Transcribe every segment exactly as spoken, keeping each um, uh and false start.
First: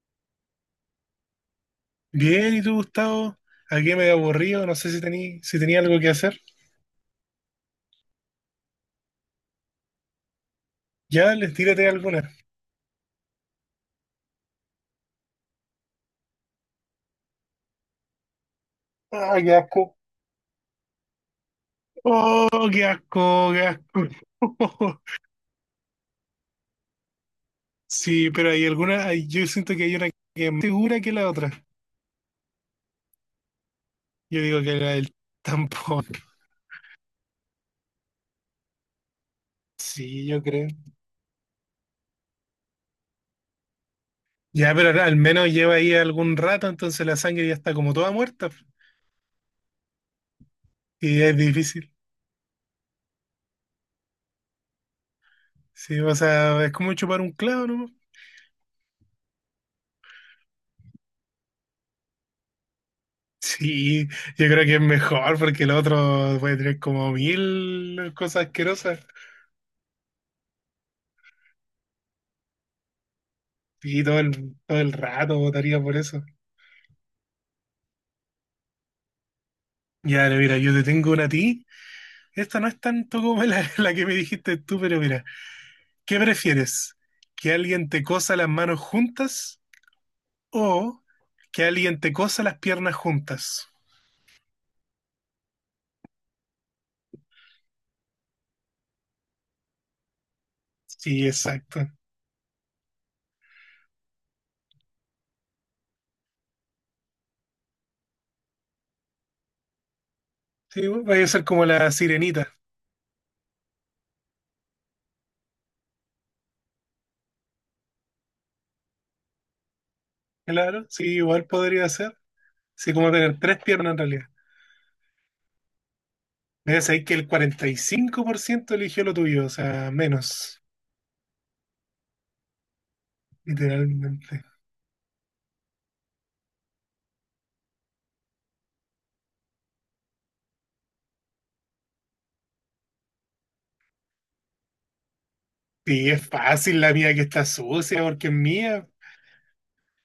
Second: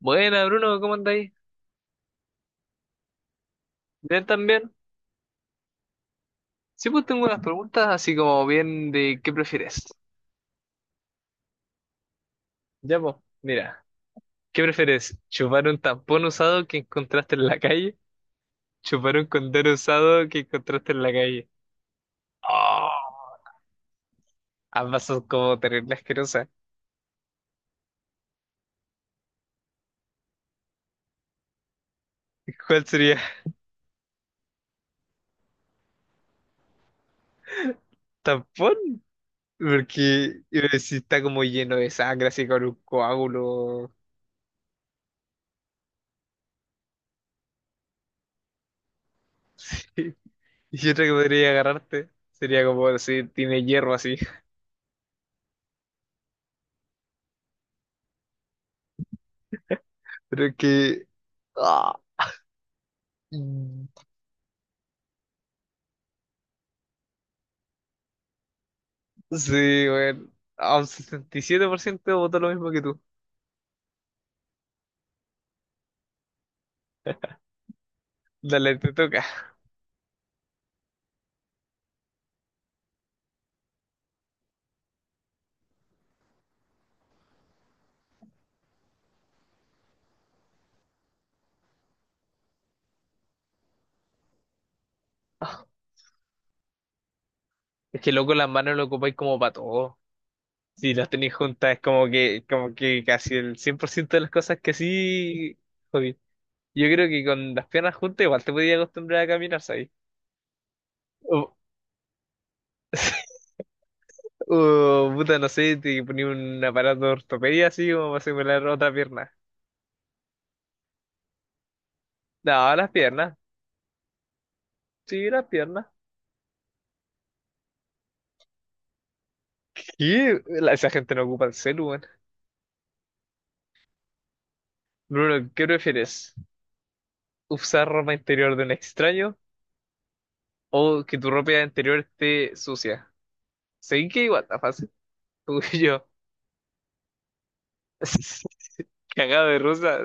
Buena, Bruno, ¿cómo andáis? Bien, ¿y tú, Gustavo? Aquí medio ¿Bien aburrido, también? no sé si tení, si tenía algo que hacer. Sí, pues tengo unas preguntas así como bien de ¿qué prefieres? Ya, les tírate alguna. Ya, pues, mira, ¿qué prefieres? ¿Chupar un tampón usado que encontraste en la calle? ¿Chupar un Ah, qué condón asco. usado que encontraste en la calle? Oh, qué ¡Oh! asco, qué asco. Ambas son como terrible asquerosas. Sí, pero hay alguna, hay- yo siento que hay una que es más segura que la otra. ¿Cuál sería? Yo digo que la del tampón. ¿Tampón? Sí, yo Porque creo. eh, si está como lleno de sangre, así con un coágulo. Ya, pero al menos lleva ahí algún rato, entonces la sangre ya está como toda muerta. Y otra que Y es podría difícil. agarrarte sería como si tiene hierro así. Sí, o sea, es como chupar un clavo, ¿no? Pero es que... ¡Ah! Sí, yo creo que es mejor porque el otro puede tener como mil cosas asquerosas Sí, bueno, a un sesenta y siete por ciento votó lo mismo que tú. y todo el, todo el rato votaría por eso. Dale, te toca. Ya, ahora mira, yo te tengo una a ti. Esta no es tanto como la, la que me dijiste tú, pero mira, ¿qué prefieres? ¿Que alguien te cosa las manos juntas o que alguien te cosa las piernas juntas? Es que loco, las manos lo ocupáis como para todo. Si las Sí, tenéis juntas, es exacto. como que, como que casi el cien por ciento de las cosas que sí, jodí. Yo creo que con las piernas juntas igual te podías acostumbrar a caminar, ¿sabes? Sí, va a O, ser como la sirenita, o, puta, no sé, te ponía un aparato de ortopedia así como para simular otra pierna. claro. Sí, igual podría ser. No, las Sí, como piernas. tener tres piernas en realidad. Sí, las piernas. Debes saber que el cuarenta y cinco por ciento eligió lo tuyo, o sea, Y menos, esa gente no ocupa el celu, weón. literalmente. Bruno, ¿qué prefieres? Usar ropa interior de un extraño o que tu ropa interior esté sucia. Seguí que igual está fácil. Tú y yo, Sí, es fácil la mía que está sucia, porque es mía. cagado de rusa,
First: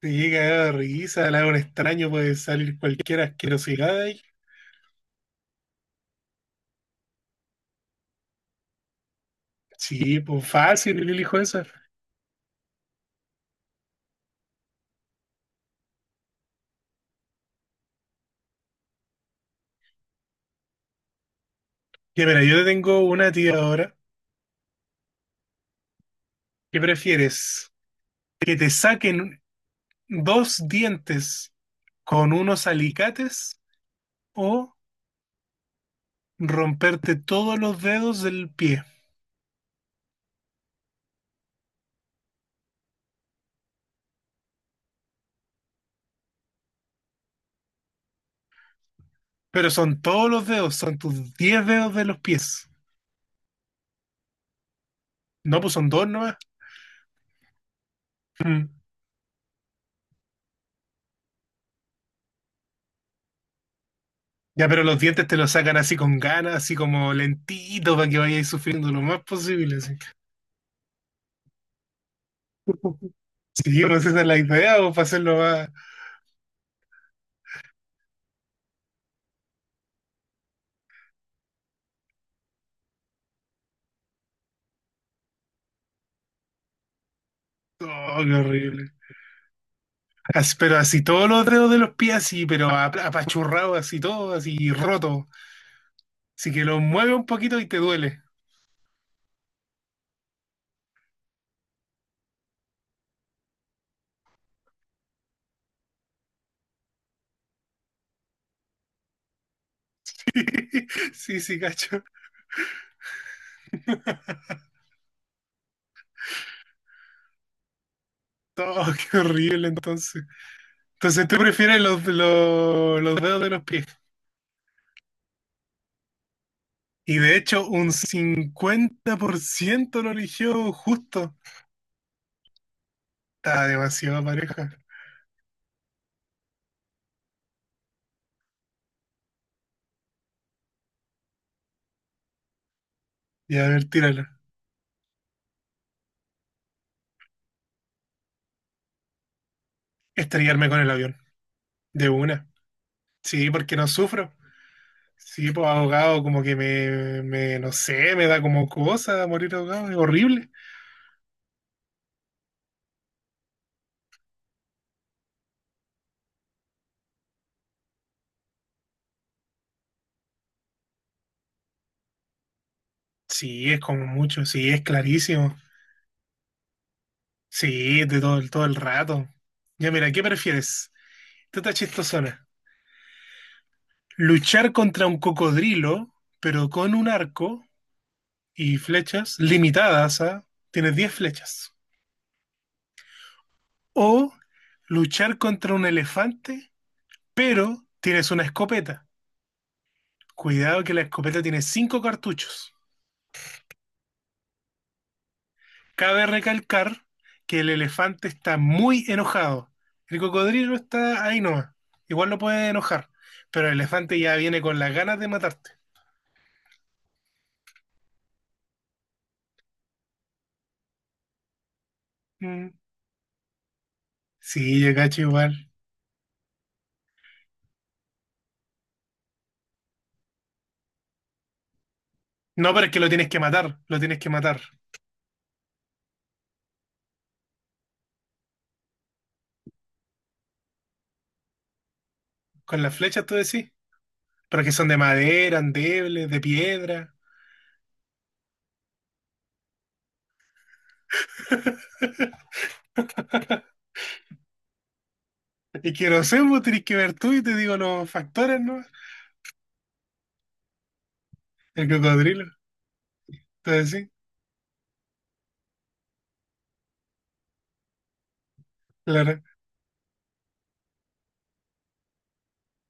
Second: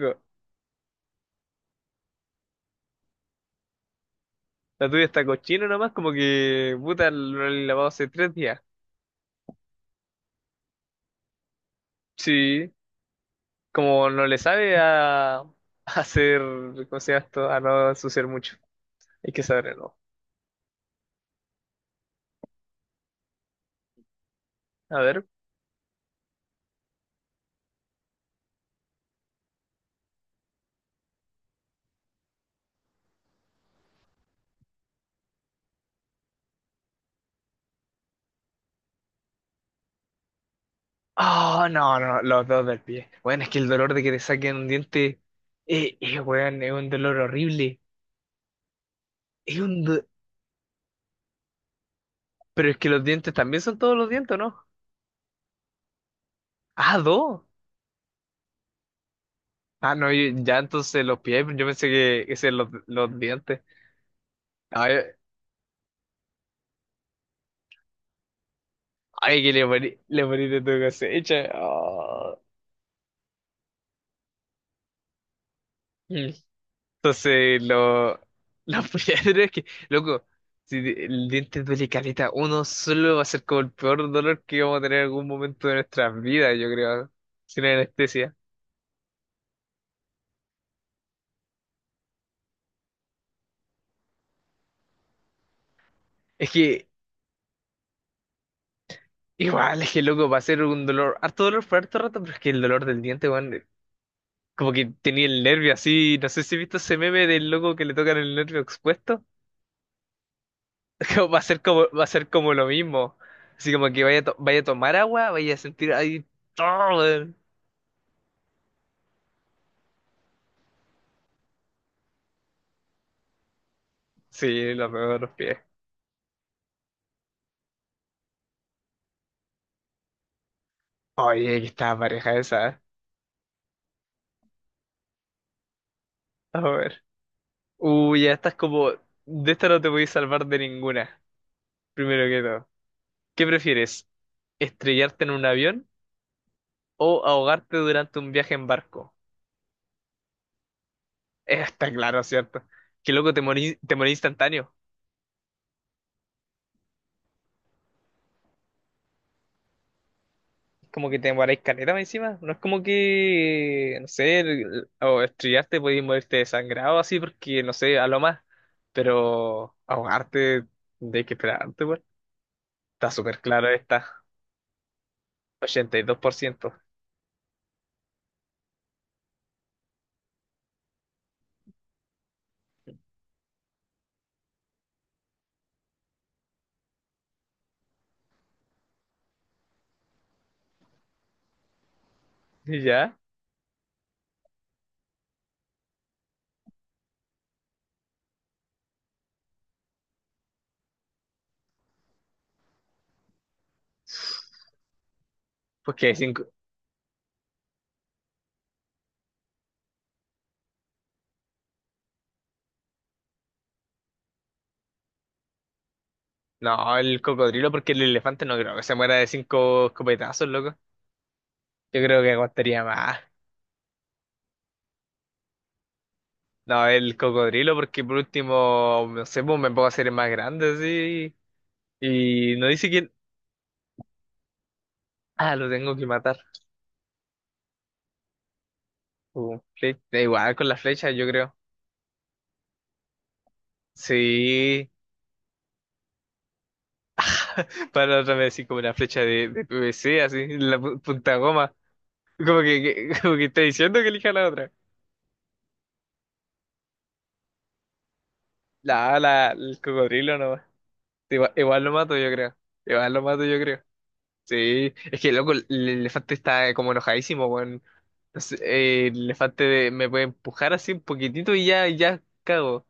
Te llega a dar risa, la hago un extraño, puede salir cualquier asquerosidad de ahí. La tuya está cochina nomás, como que puta, no la he lavado hace tres días. Sí, pues fácil, yo elijo esa. Sí, como no le sabe a, a hacer, ¿cómo se llama esto? A no ensuciar mucho. Hay que saberlo. Ya, mira, yo te tengo una tía ahora. A ver. ¿Qué prefieres? ¿Que te saquen dos dientes con unos alicates o romperte todos los dedos del pie? Ah, no, no, los dos del pie. Bueno, es que el dolor de que te saquen un diente, eh, eh, weón, es un dolor horrible. Es Pero un, son do- todos los dedos, son tus diez dedos de los Pero pies. es que los dientes también son todos los dientes, ¿o ¿no? No, pues son dos nomás. Ah, dos. Mm. Ah, no, yo- ya entonces los pies, yo pensé que ese eran los, los dientes. Ya, pero los Ay, dientes te los sacan así con ganas, así como lentito, para que vayáis sufriendo lo más ay, que le posible. Así. morí, le morí de tu cosecha. Ah. Sí, pues esa es la idea, o para hacerlo más. Mm. Entonces, lo, los pies, es que, loco, si el diente duele caleta, uno solo va a ser como el peor dolor que vamos a tener en algún momento de nuestras vidas, yo creo, sin Oh, anestesia. qué horrible. As- pero así todos los dedos de los pies, así, pero ap- apachurrado, así todo, así roto. Es Así que lo que, mueve un poquito y te duele. igual, es que, loco, va a ser un dolor, harto dolor por harto rato, pero es que el dolor del diente, weón. Como que tenía el nervio así, no sé si he visto ese meme del loco que le tocan el nervio expuesto. Como va Sí, a sí, ser como, cacho. va a ser como lo mismo. Así como que vaya, a to- vaya a tomar agua, vaya a sentir ahí todo. Weón. Oh, qué horrible entonces. Entonces tú prefieres los, los, los dedos de los pies. Sí, lo veo de los pies. Y de hecho, un cincuenta por ciento lo eligió justo. Oye, que está pareja esa. ¿Eh? Está demasiado pareja. A ver. Uy, ya estás como. De esta no te voy a salvar de ninguna. Primero que todo. ¿Qué Y a ver, prefieres? tírala. ¿Estrellarte en un avión o ahogarte durante un viaje en barco? Estrellarme con el avión. Eh, Está De claro, una. ¿cierto? Que loco, te Sí, porque morís, no te morís sufro. instantáneo. Sí, pues ahogado, como que me, me, no sé, me da como cosa morir ahogado. Es horrible. Como que te demoráis caleta más encima. No es como que, no sé, el- o estrellarte, podéis morirte desangrado así, porque, no sé, a lo más. Pero ahogarte, de que esperarte, pues. Está súper claro Sí, es como esta. mucho. Sí, es clarísimo. ochenta y dos por ciento. ¿Y dos Sí, de todo, el- todo el rato. Ya, mira, ¿qué prefieres? Esta está chistosona. Luchar contra un cocodrilo, pero con un arco y flechas limitadas a... Tienes diez flechas. por ciento. ¿Y ya? O luchar contra un elefante, pero tienes una escopeta. Cuidado que la escopeta tiene cinco cartuchos. Porque hay Cabe cinco... recalcar que el elefante está muy enojado. El cocodrilo está ahí nomás. Igual lo puede enojar, pero el elefante ya viene con las ganas de matarte. No, el cocodrilo, porque el elefante no creo que se muera de cinco escopetazos, loco. Yo creo que Mm. aguantaría más. Sí, yo cacho igual. No, el cocodrilo, porque por último, no sé, pues me puedo hacer el más grande, sí. Y no No, pero dice es que lo que tienes que matar, lo tienes que matar. ah, lo tengo que matar. Uh, fle- da igual con la flecha, yo creo. Con las flechas tú decís, pero que Sí, son de madera, endebles, de piedra. para otra vez así como una flecha de, de P V C, así, la pu- punta goma. Como que, que- como que está diciendo que elija la otra. Y que no sé, vos tenés que ver tú y te digo los factores, ¿no? La, la, el cocodrilo no. Igual, igual El lo mato, yo cocodrilo. creo. Igual lo mato, yo creo. Entonces sí, Sí, es que loco, el el elefante está como enojadísimo, weón. No sé, eh, el claro. elefante de- me puede empujar así un poquitito y ya, ya cago.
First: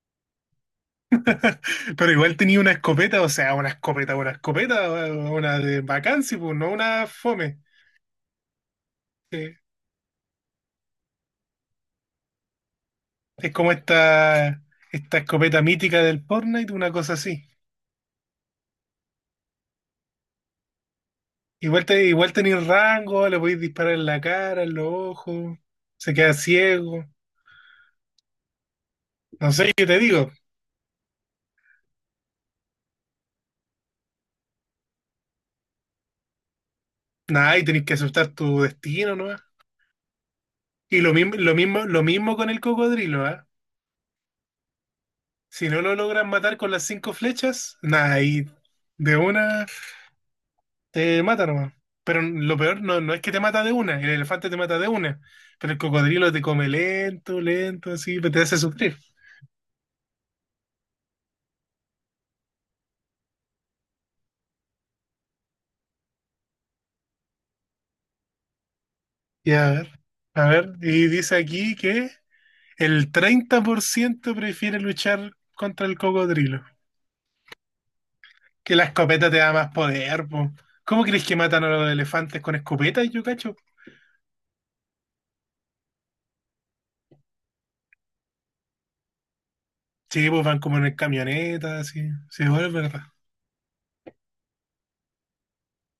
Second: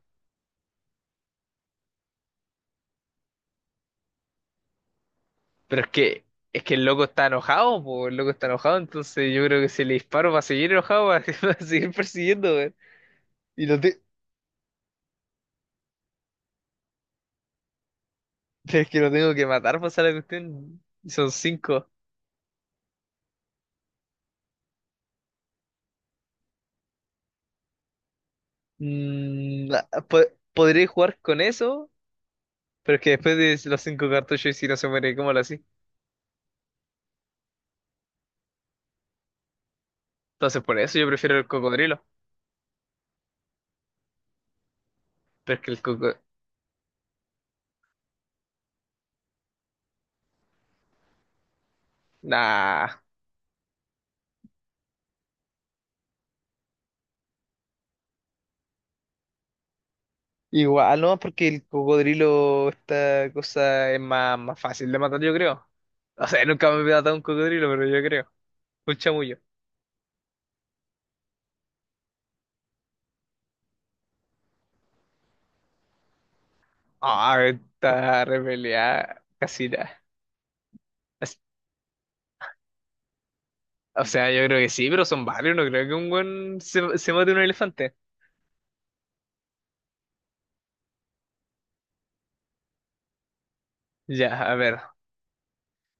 Pero igual tenía una escopeta, o sea, una escopeta, una escopeta, una de Pero es que, vacancia, pues es no que el loco una está fome. enojado, po, el loco está enojado, entonces yo Sí. creo que si le disparo va a seguir enojado, va a, va a seguir persiguiendo, weón. Es Y como lo te- esta, esta escopeta mítica del Fortnite, una cosa así. es que lo tengo que matar para hacer la cuestión. Y son Igual, cinco. te, igual tenéis rango, le podéis disparar en la cara, en los ojos, se queda ciego. No Mm, sé, qué te ah, po- digo, Podré jugar con eso, pero es que después de los cinco cartuchos, y si no se muere, ¿cómo lo así? nada, y tenéis que aceptar tu destino, ¿no? Entonces por eso Y yo lo mismo, prefiero el lo mismo, cocodrilo. lo mismo con el cocodrilo, ¿ah? Pero es Si que el no lo cocodrilo. logran matar con las cinco flechas, nada, ahí de una te mata nomás. Pero lo peor Nah. no, no es que te mata de una, el elefante te mata de una, pero el cocodrilo te come lento, lento, así, pero te hace sufrir. Igual, no, porque el cocodrilo, esta cosa es más, más fácil de matar, yo creo. O sea, nunca me he matado un cocodrilo, pero yo creo. Un chamullo. Y a ver, a ver, y dice aquí que el treinta por ciento prefiere luchar contra el cocodrilo, Ah, esta que la repeleada escopeta te da casi más nada. poder, po. ¿Cómo crees que As- matan a los elefantes con escopetas, yo cacho? O sea, yo creo que sí, pero son varios. No creo que un buen se, se mate un elefante. Sí, pues van como en camionetas, así, sí, bueno, es verdad. Ya, a ver.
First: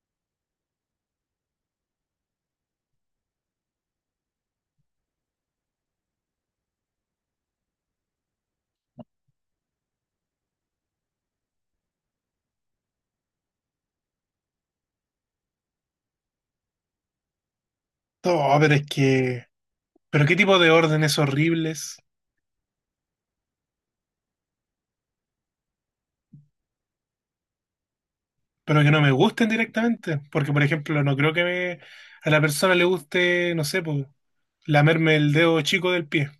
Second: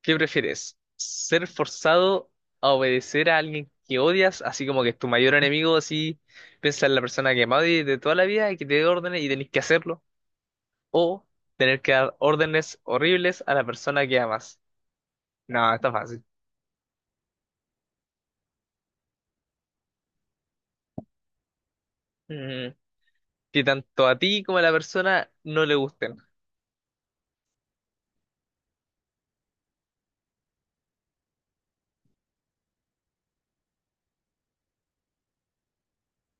¿Qué prefieres? ¿Ser forzado a obedecer a alguien que odias? Así como que es tu mayor enemigo, así piensa en la persona que más odias de toda la vida y que te dé órdenes y tenés que hacerlo. O tener que dar órdenes horribles a la persona que amas. No, está fácil. No, pero es que Pero qué tipo de órdenes horribles, Mm, que tanto a ti como a la persona no le gusten. pero que no me gusten directamente. Porque, por ejemplo, no creo que me- a la persona le guste, no sé, pues, lamerme el dedo chico del pie.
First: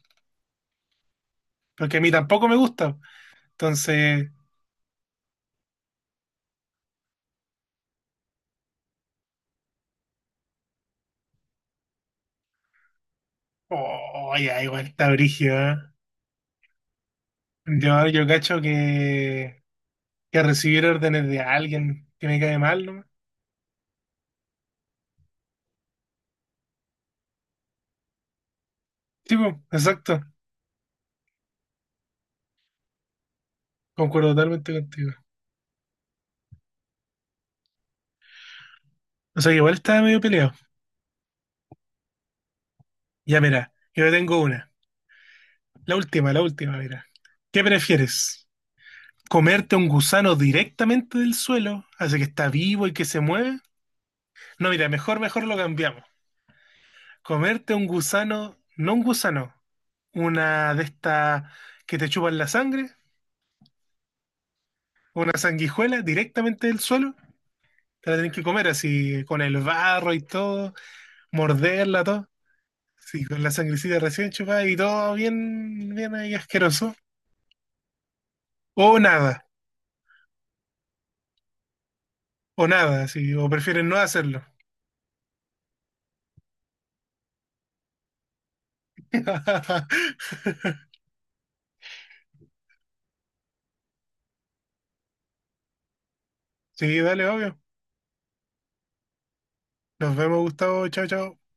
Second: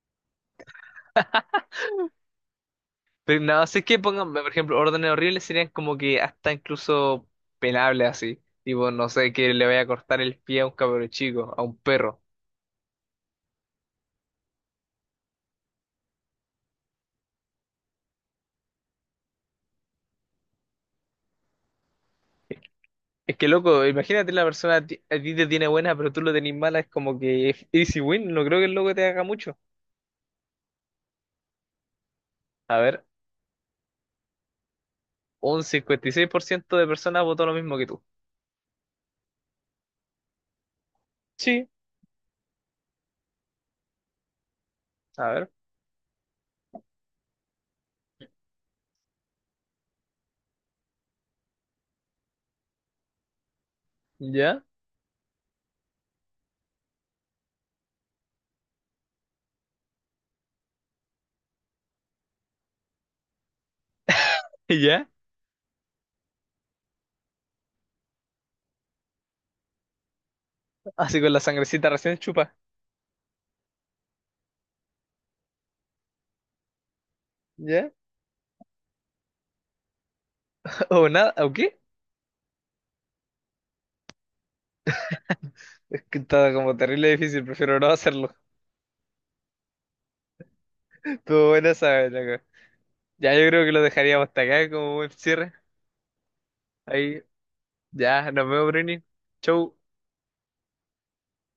Porque a mí tampoco me gusta. Pero no, sé qué Entonces, pongan, por ejemplo, órdenes horribles serían como que hasta incluso penables así. Tipo, no sé, que le vaya a cortar el pie a un cabro chico, a un perro. oh, ya, igual está brígido, ¿eh? Yo, yo cacho que, que recibir órdenes de alguien que me cae mal, ¿no? Es que loco, imagínate la persona a ti, a ti te tiene buena, pero tú lo tenés mala, es como que es easy win, no creo que el loco te haga Sí, mucho. pues, exacto. A ver, Concuerdo totalmente contigo. un cincuenta y seis por ciento de personas votó lo mismo que tú. O sea, que igual estaba medio peleado. Sí, Ya, mira, yo tengo una. a ver, La última, la última, mira. ¿Qué prefieres? Comerte un gusano directamente del suelo, así que está vivo y que se mueve. ya, No, mira, mejor, mejor lo cambiamos. Comerte un gusano, no un gusano, una de estas que te chupan la sangre, ya, una sanguijuela directamente del suelo. Te la tenés que comer así, con el barro y todo, así con la sangrecita morderla, recién todo. chupa, Sí, con la sangrecita recién chupada y todo bien, bien ahí asqueroso. ya, O nada, o nada, o qué, o nada, sí, o prefieren no hacerlo. es que está como terrible difícil, prefiero no hacerlo. Estuvo buena esa, loco. Ya yo creo que lo dejaríamos hasta acá como buen cierre. Sí, Ahí, dale, obvio. ya, nos vemos, Bruni. Chau. Nos vemos, Gustavo. Chao, chao.